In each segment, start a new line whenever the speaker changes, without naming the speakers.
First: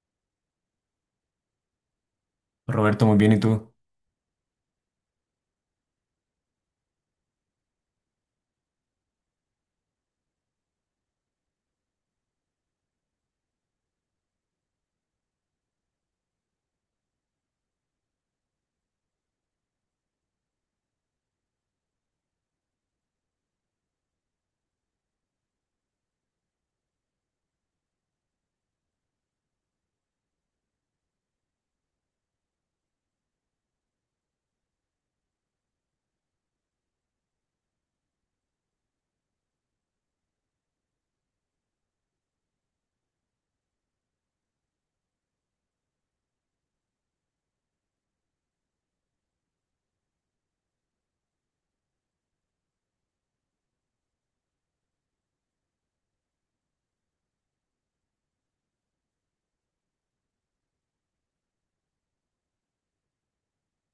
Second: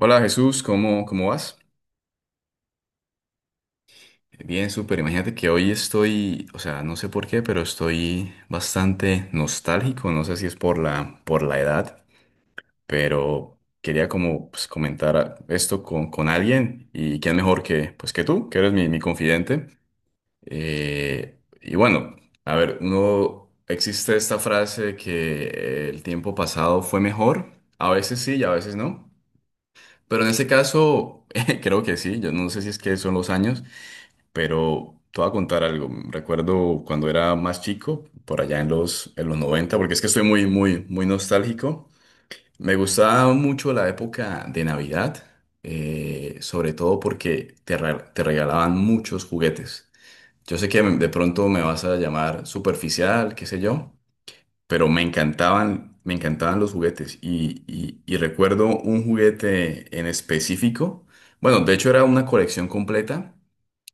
Hola Jesús, ¿cómo vas?
Roberto, muy bien, ¿y tú?
Bien, súper. Imagínate que hoy estoy, o sea, no sé por qué, pero estoy bastante nostálgico. No sé si es por la, edad, pero quería como pues, esto con alguien y quién mejor que, pues, que tú, que eres mi confidente. Y bueno, a ver, uno, existe esta frase de que el tiempo pasado fue mejor. A veces sí y a veces no. Pero en este caso, creo que sí. Yo no sé si es que son los años. Pero te voy a contar algo. Recuerdo cuando era más chico, por allá en los noventa, porque es que estoy muy, muy, muy nostálgico. Me gustaba mucho la época de Navidad, sobre todo porque te regalaban muchos juguetes. Yo sé que de pronto me vas a llamar superficial, qué sé yo, pero me encantaban los juguetes. Y recuerdo un juguete en específico. Bueno, de hecho era una colección completa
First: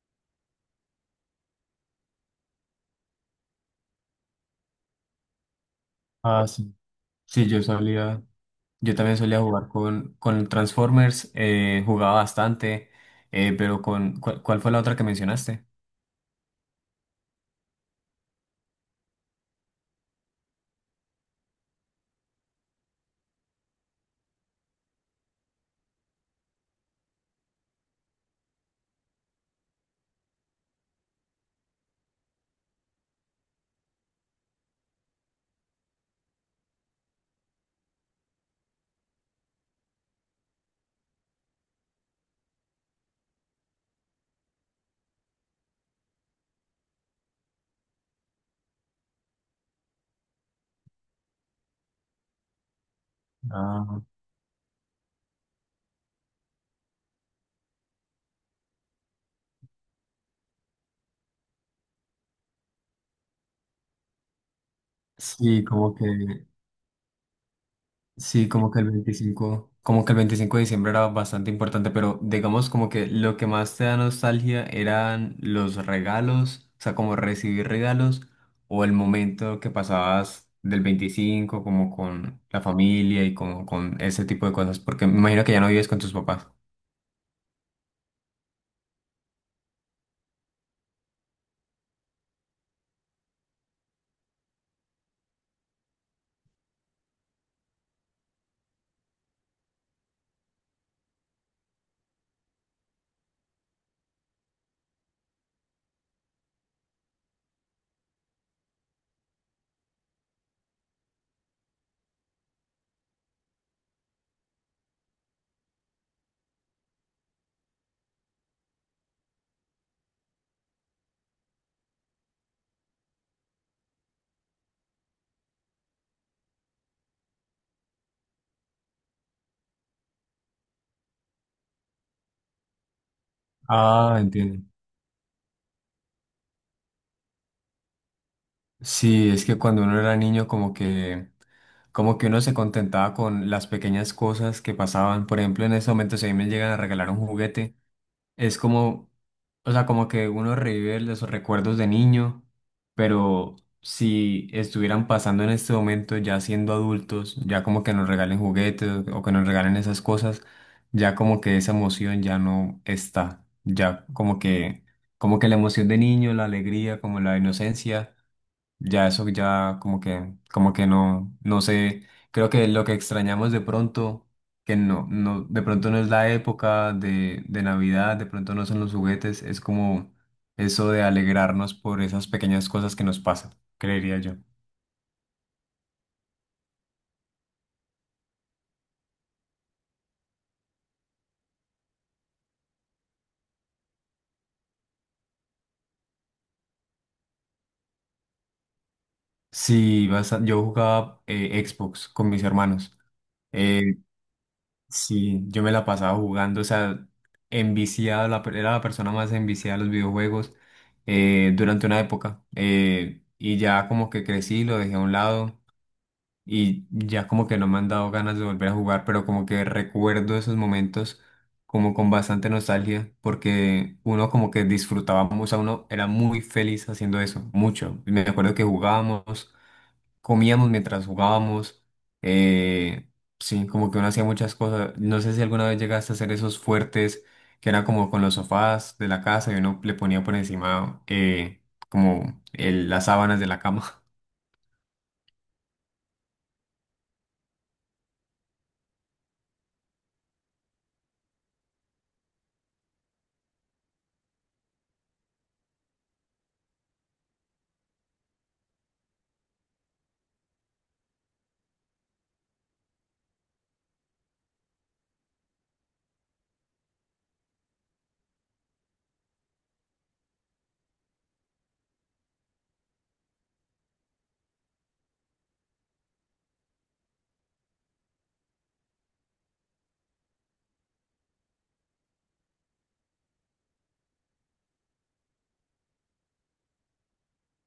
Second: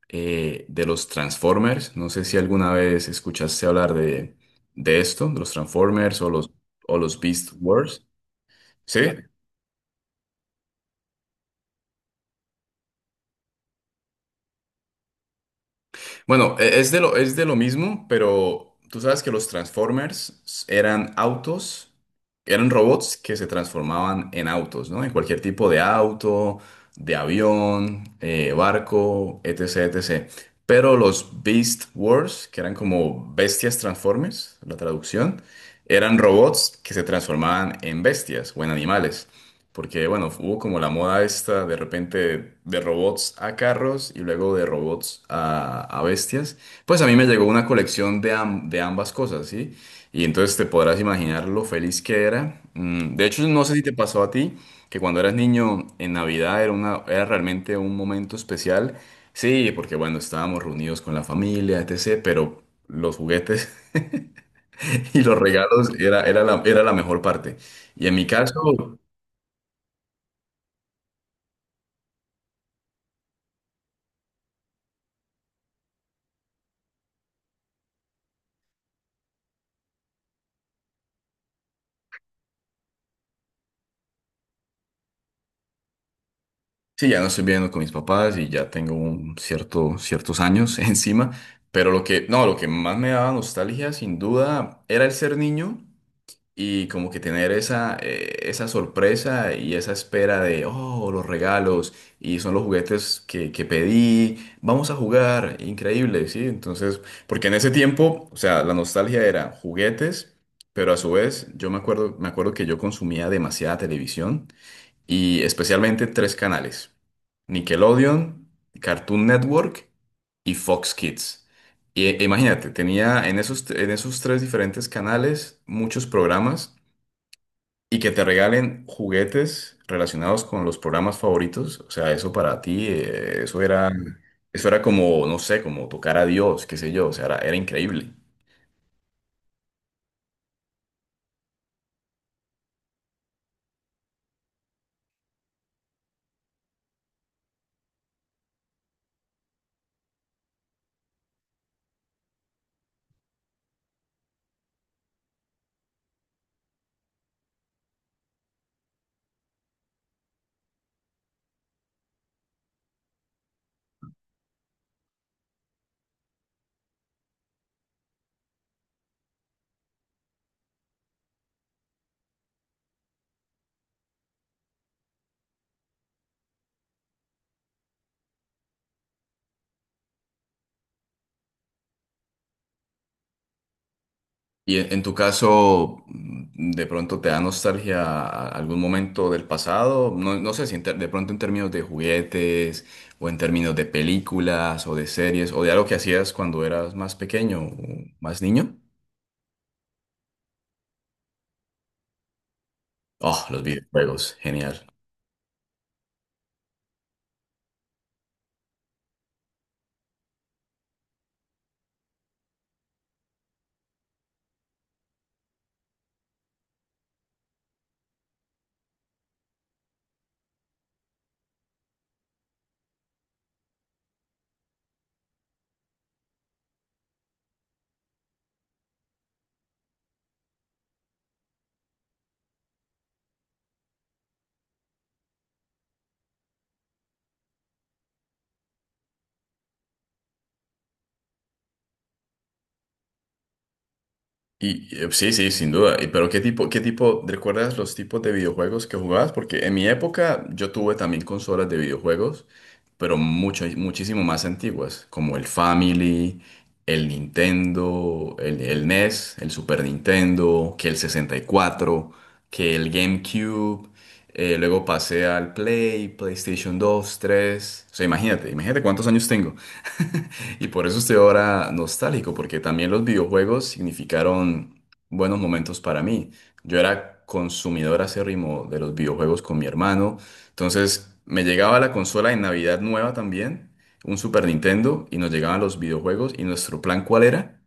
de los Transformers. No sé si alguna vez escuchaste hablar de, esto, de los Transformers o
Ah,
los,
sí.
o los
Sí,
Beast
yo
Wars.
solía, yo
¿Sí?
también solía jugar con Transformers, jugaba bastante, pero con, ¿cuál fue la otra que mencionaste?
Bueno, es de lo mismo, pero tú sabes que los Transformers eran autos, eran robots que se transformaban en autos, ¿no? En cualquier tipo de auto, de avión, barco, etcétera. Etc. Pero los Beast Wars, que eran como bestias Transformers, la traducción, eran robots que se transformaban en bestias o en animales. Porque, bueno, hubo como la moda esta de repente de robots a carros y luego de robots a bestias. Pues a mí me llegó una colección de, de ambas cosas, ¿sí? Y entonces te podrás imaginar lo feliz que era. De hecho, no sé si te
Ah,
pasó a ti, que cuando eras niño en Navidad era realmente un momento especial. Sí, porque bueno, estábamos reunidos con la familia, etc., pero los juguetes y los
sí,
regalos
como que
era la mejor parte. Y en mi
Sí, Como que el
caso,
veinticinco como que el veinticinco de diciembre era bastante importante, pero digamos como que lo que más te da nostalgia eran los regalos, o sea, como recibir regalos o el momento que pasabas del 25 como con la familia y como con ese tipo de cosas, porque me imagino que ya no vives con tus papás.
sí, ya no estoy viviendo con mis papás y ya tengo ciertos años encima, pero lo que, no, lo que más me daba nostalgia, sin duda, era el ser niño y como que tener esa, esa sorpresa y esa espera de, oh, los regalos y son los juguetes que, pedí, vamos a jugar, increíble, ¿sí? Entonces, porque en ese tiempo, o sea, la nostalgia era juguetes, pero a su vez, yo me acuerdo que yo consumía demasiada televisión y especialmente tres canales, Nickelodeon, Cartoon Network y Fox Kids. Imagínate, tenía en esos tres diferentes canales muchos programas y que te regalen juguetes relacionados con los programas favoritos. O sea, eso para ti, eso era.
Ah,
Mm.
entiendo.
Eso era como, no sé, como tocar a Dios, qué sé yo, o sea, era, era increíble.
Sí, es que cuando uno era niño como que uno se contentaba con las pequeñas cosas que pasaban. Por ejemplo, en ese momento si a mí me llegan a regalar un juguete, Es como, o sea, como que uno revive los recuerdos de niño, pero si estuvieran pasando en este momento ya siendo adultos, ya como que nos regalen juguetes o que nos regalen esas cosas, ya como que esa emoción ya no está, ya como que la emoción de niño, la alegría, como la inocencia. Ya eso ya como que no, no sé, creo que lo que extrañamos de pronto, que no, de pronto no es la época de Navidad, de pronto no son los juguetes, es como eso de alegrarnos por esas pequeñas cosas que nos pasan, creería yo.
Y en tu caso, de pronto te da nostalgia a algún momento del pasado, no sé si de pronto en términos de juguetes o en términos de películas o de series o de algo que hacías cuando eras más pequeño o más niño.
Sí, yo jugaba Xbox con mis hermanos.
Oh, los
Eh,
videojuegos, genial.
Sí, yo me la pasaba jugando, o sea, enviciado, era la persona más enviciada de los videojuegos durante una época. Y ya como que crecí, lo dejé a un lado y ya como que no me han dado ganas de volver a jugar, pero como que recuerdo esos momentos como con bastante nostalgia, porque uno como que disfrutaba, o sea, uno era muy feliz haciendo eso, mucho. Me acuerdo que jugábamos comíamos mientras jugábamos. eh, sí, como que uno hacía muchas cosas. No sé si alguna vez llegaste a hacer esos fuertes que eran como con los sofás de la casa y uno le ponía por encima como las sábanas de la cama.
Sí, sí, sin duda. Pero ¿qué tipo, recuerdas los tipos de videojuegos que jugabas? Porque en mi época yo tuve también consolas de videojuegos, pero mucho, muchísimo más antiguas, como el Family, el Nintendo, el NES, el Super Nintendo, que el 64, que el GameCube. Luego PlayStation 2 tres. O sea, imagínate cuántos años tengo. Y por eso estoy ahora nostálgico, porque también los videojuegos significaron buenos momentos para mí. Yo era consumidor acérrimo de los videojuegos con mi hermano. Entonces me llegaba la consola de Navidad nueva también, un Super Nintendo, y nos llegaban los videojuegos. ¿Y nuestro plan cuál era?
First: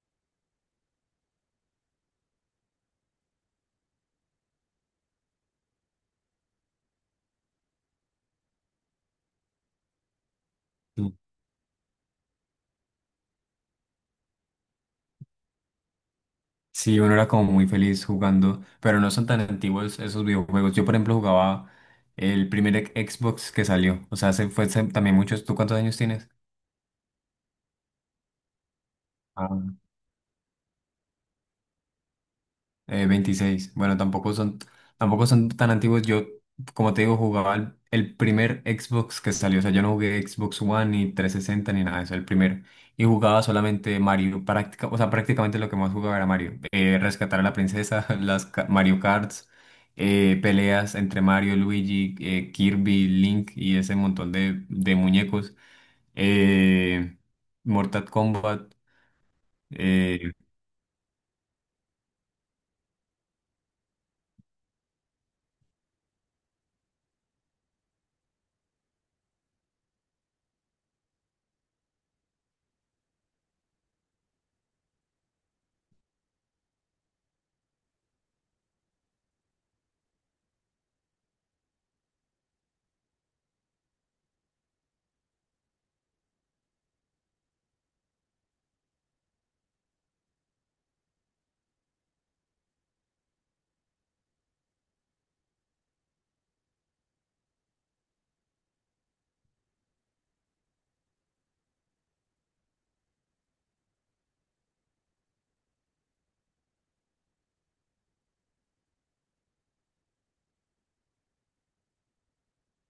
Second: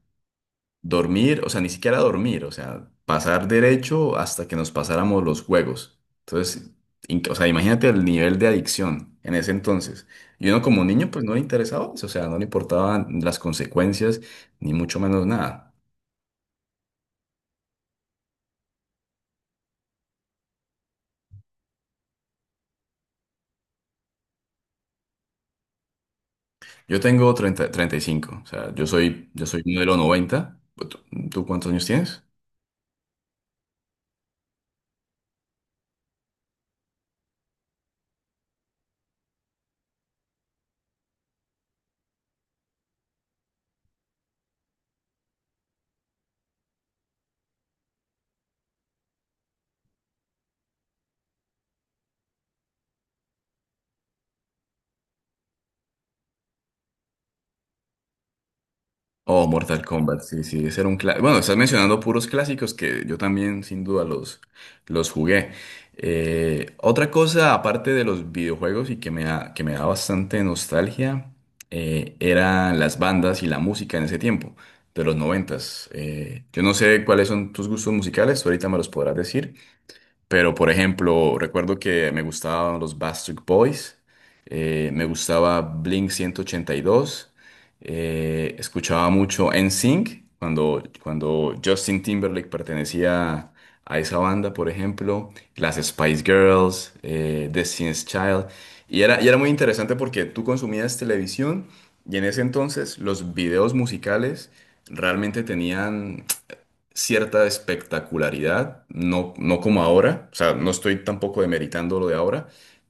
Dormir, o sea, ni siquiera dormir, o sea, pasar derecho hasta que nos pasáramos los juegos. Entonces, o sea, imagínate el nivel de adicción en ese entonces. Y uno como niño,
Sí,
pues no le interesaba eso, o sea, no le importaban las consecuencias, ni mucho menos nada.
sí, uno era como muy feliz jugando, pero no son tan antiguos esos videojuegos. Yo, por ejemplo, jugaba el primer Xbox que salió. O sea, se fue hace también muchos. ¿Tú cuántos años tienes?
Yo tengo 35, o sea, yo soy, yo
Ah.
soy modelo noventa. ¿Tú cuántos años tienes?
26. Bueno, tampoco son tan antiguos. Yo, como te digo, jugaba el primer Xbox que salió. O sea, yo no jugué Xbox One ni 360 ni nada de eso, el primero. Y jugaba solamente Mario. O sea, prácticamente lo que más jugaba era Mario. Rescatar a la princesa, Mario Karts, peleas entre Mario, Luigi, Kirby, Link y ese montón de muñecos. Eh, Mortal Kombat.
Oh, Mortal Kombat,
eh,
sí, sí, ese era un clásico. Bueno, estás mencionando puros clásicos que yo también sin duda los, jugué. Otra cosa, aparte de los videojuegos y que me da bastante nostalgia, eran las bandas y la música en ese tiempo, de los noventas. Yo no sé cuáles son tus gustos musicales, tú ahorita me los podrás decir, pero, por ejemplo, recuerdo que me gustaban los Backstreet Boys, me gustaba Blink 182, escuchaba mucho NSYNC cuando Justin Timberlake pertenecía a esa banda, por ejemplo, las Spice Girls, Destiny's Child. Y era muy interesante porque tú consumías televisión y en ese entonces los videos musicales realmente tenían cierta espectacularidad, no, no como ahora, o sea, no estoy tampoco demeritando lo de ahora,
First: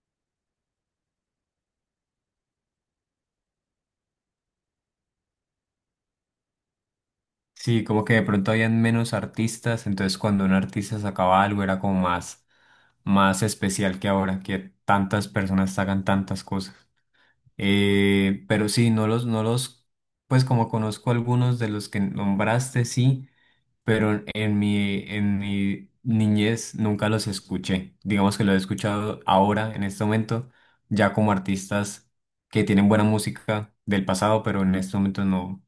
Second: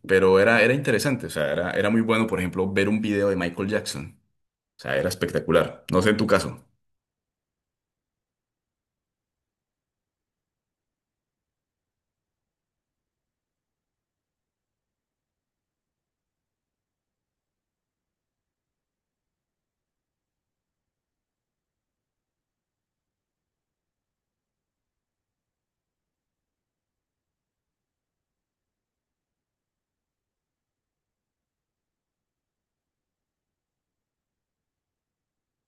pero era interesante, o sea, era muy bueno, por ejemplo, ver un video de Michael Jackson, o sea, era espectacular, no sé en tu caso.
Sí, como que de pronto habían menos artistas, entonces cuando un artista sacaba algo era como más especial que ahora, que tantas personas sacan tantas cosas. Pero sí, no los, no los, pues como conozco algunos de los que nombraste, sí, pero en mi niñez nunca los escuché. Digamos que los he escuchado ahora, en este momento, ya como artistas que tienen buena música del pasado, pero en este momento no,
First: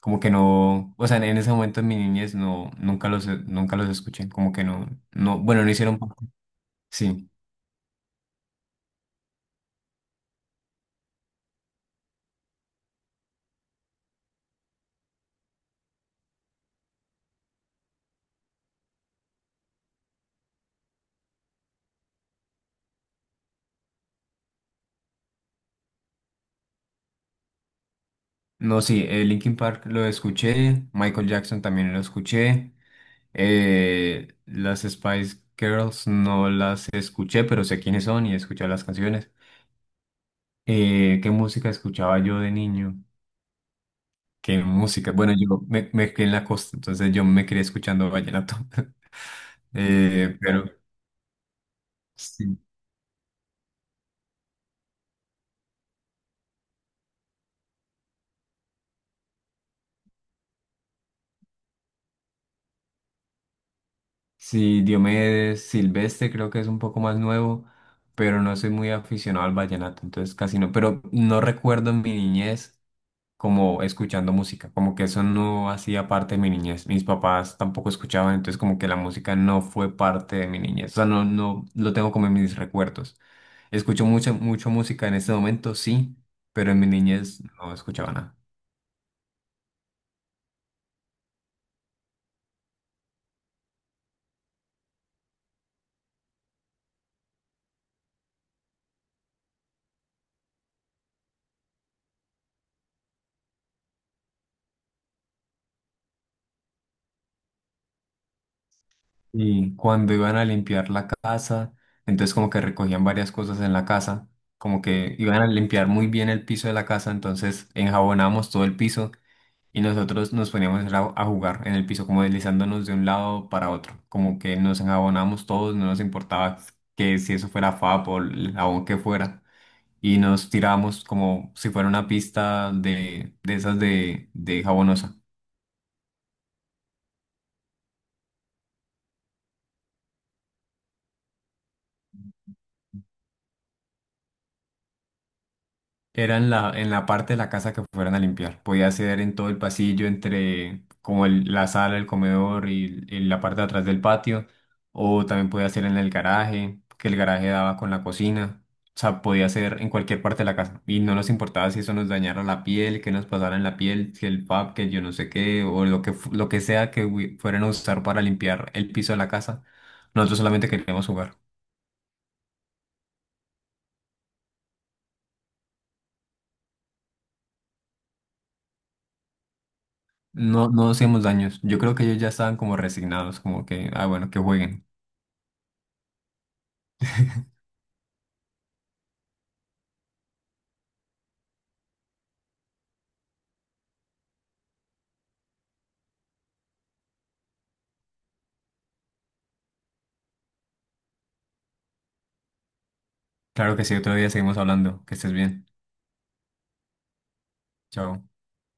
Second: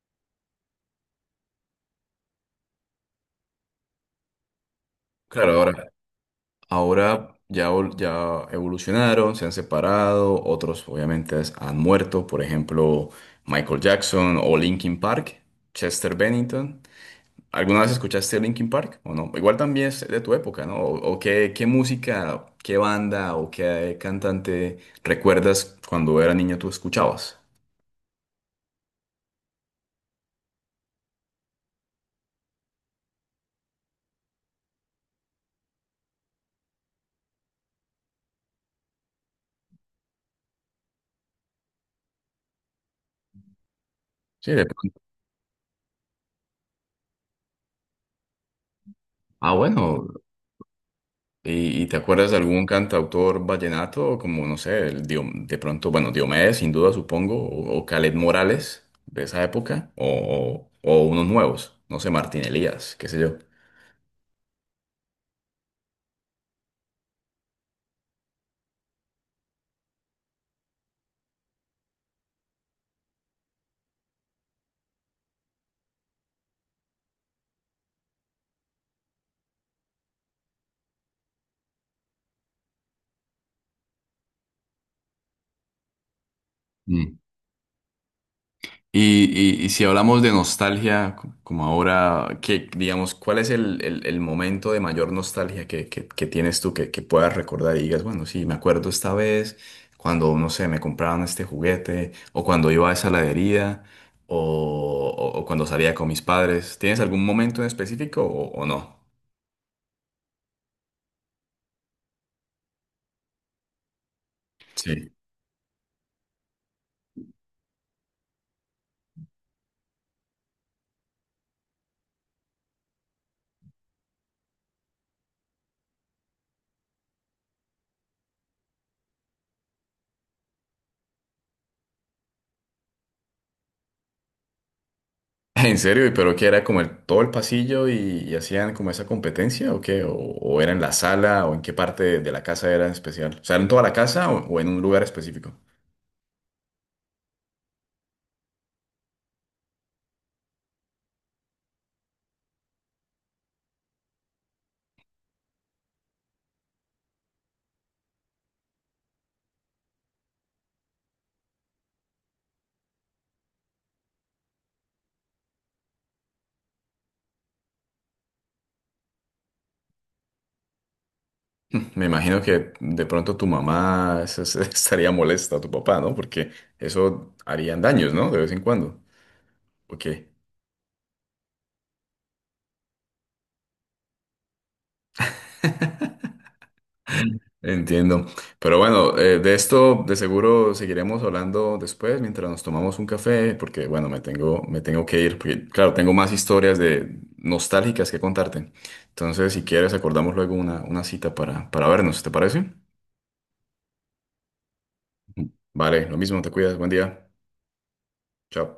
como que no, o sea, en ese momento en mi niñez no, nunca los escuché, como que no, no,
Claro,
bueno, no hicieron, parte. Sí.
ahora ya, ya evolucionaron, se han separado, otros obviamente han muerto, por ejemplo, Michael Jackson o Linkin Park, Chester Bennington. ¿Alguna vez escuchaste Linkin Park o no? Igual también es de tu época, ¿no? ¿O qué, música, qué banda o qué cantante recuerdas cuando era niño tú escuchabas?
No, sí, Linkin Park lo escuché, Michael Jackson también lo escuché. Las Spice Girls no las escuché, pero sé quiénes son y he escuchado las canciones. ¿Qué música escuchaba yo de niño?
Sí,
¿Qué
de pronto.
música? Bueno, yo me crié en la costa, entonces yo me crié escuchando vallenato.
Ah, bueno.
Pero
¿Y te acuerdas de
sí,
algún cantautor vallenato como, no sé, de pronto, bueno, Diomedes, sin duda, supongo, o Kaleth Morales de esa época, o, o unos nuevos, no sé, Martín Elías, qué sé yo.
sí, Diomedes, Silvestre creo que es un poco más nuevo, pero no soy muy aficionado al vallenato, entonces casi no. Pero no recuerdo en mi niñez, como escuchando música, como que eso no hacía parte de mi niñez. Mis papás tampoco escuchaban, entonces como que la música no fue parte de mi niñez. O sea, no, no lo tengo como en mis recuerdos. Escucho mucha, mucho música en este momento, sí, pero en mi niñez no escuchaba nada.
Y, y si hablamos de nostalgia, como ahora, que digamos, ¿cuál es el, el momento de mayor nostalgia que, que tienes tú, que, puedas recordar y digas, bueno, sí, me acuerdo esta vez cuando, no sé, me compraron este juguete, o cuando iba a esa heladería, o, o cuando salía con mis padres? ¿Tienes algún momento en específico o, no?
Y cuando iban a limpiar la casa, entonces como que recogían varias cosas en la casa, como
Sí.
que iban a limpiar muy bien el piso de la casa, entonces enjabonábamos todo el piso. Y nosotros nos poníamos a jugar en el piso, como deslizándonos de un lado para otro, como que nos enjabonábamos todos, no nos importaba que si eso fuera FAP o el jabón que fuera, y nos tirábamos como si fuera una pista de esas de jabonosa.
En serio, ¿y pero qué era como todo el pasillo y hacían como esa competencia o qué? ¿O era en la sala o en qué parte de, la casa era especial? O sea, ¿en toda la casa o en un lugar específico?
Era en la parte de la casa que fueran a limpiar. Podía ser en todo el pasillo, entre como la sala, el comedor y la parte de atrás del patio. O también podía hacer en el garaje, que el garaje daba con la cocina. O sea, podía hacer en cualquier parte de la casa. Y no nos importaba si eso nos dañara la piel, que nos pasara en la piel, si que yo no sé qué, o lo que, lo que sea que fueran a usar para limpiar el piso de la casa. Nosotros solamente queríamos jugar.
Me imagino que de pronto tu mamá se estaría molesta, tu papá, ¿no? Porque eso harían daños, ¿no? De vez en cuando. ¿O qué?
No, no hacíamos daños. Yo creo que ellos ya estaban como resignados, como que, ah, bueno, que jueguen.
Entiendo. Pero bueno, de esto de seguro seguiremos hablando después mientras nos tomamos un café, porque bueno, me tengo que ir, porque claro, tengo más historias de nostálgicas que contarte. Entonces, si quieres, acordamos luego una, cita para vernos, ¿te parece?
Claro que sí, otro día seguimos hablando. Que estés bien.
Vale, lo mismo, te cuidas, buen día.
Chao.
Chao.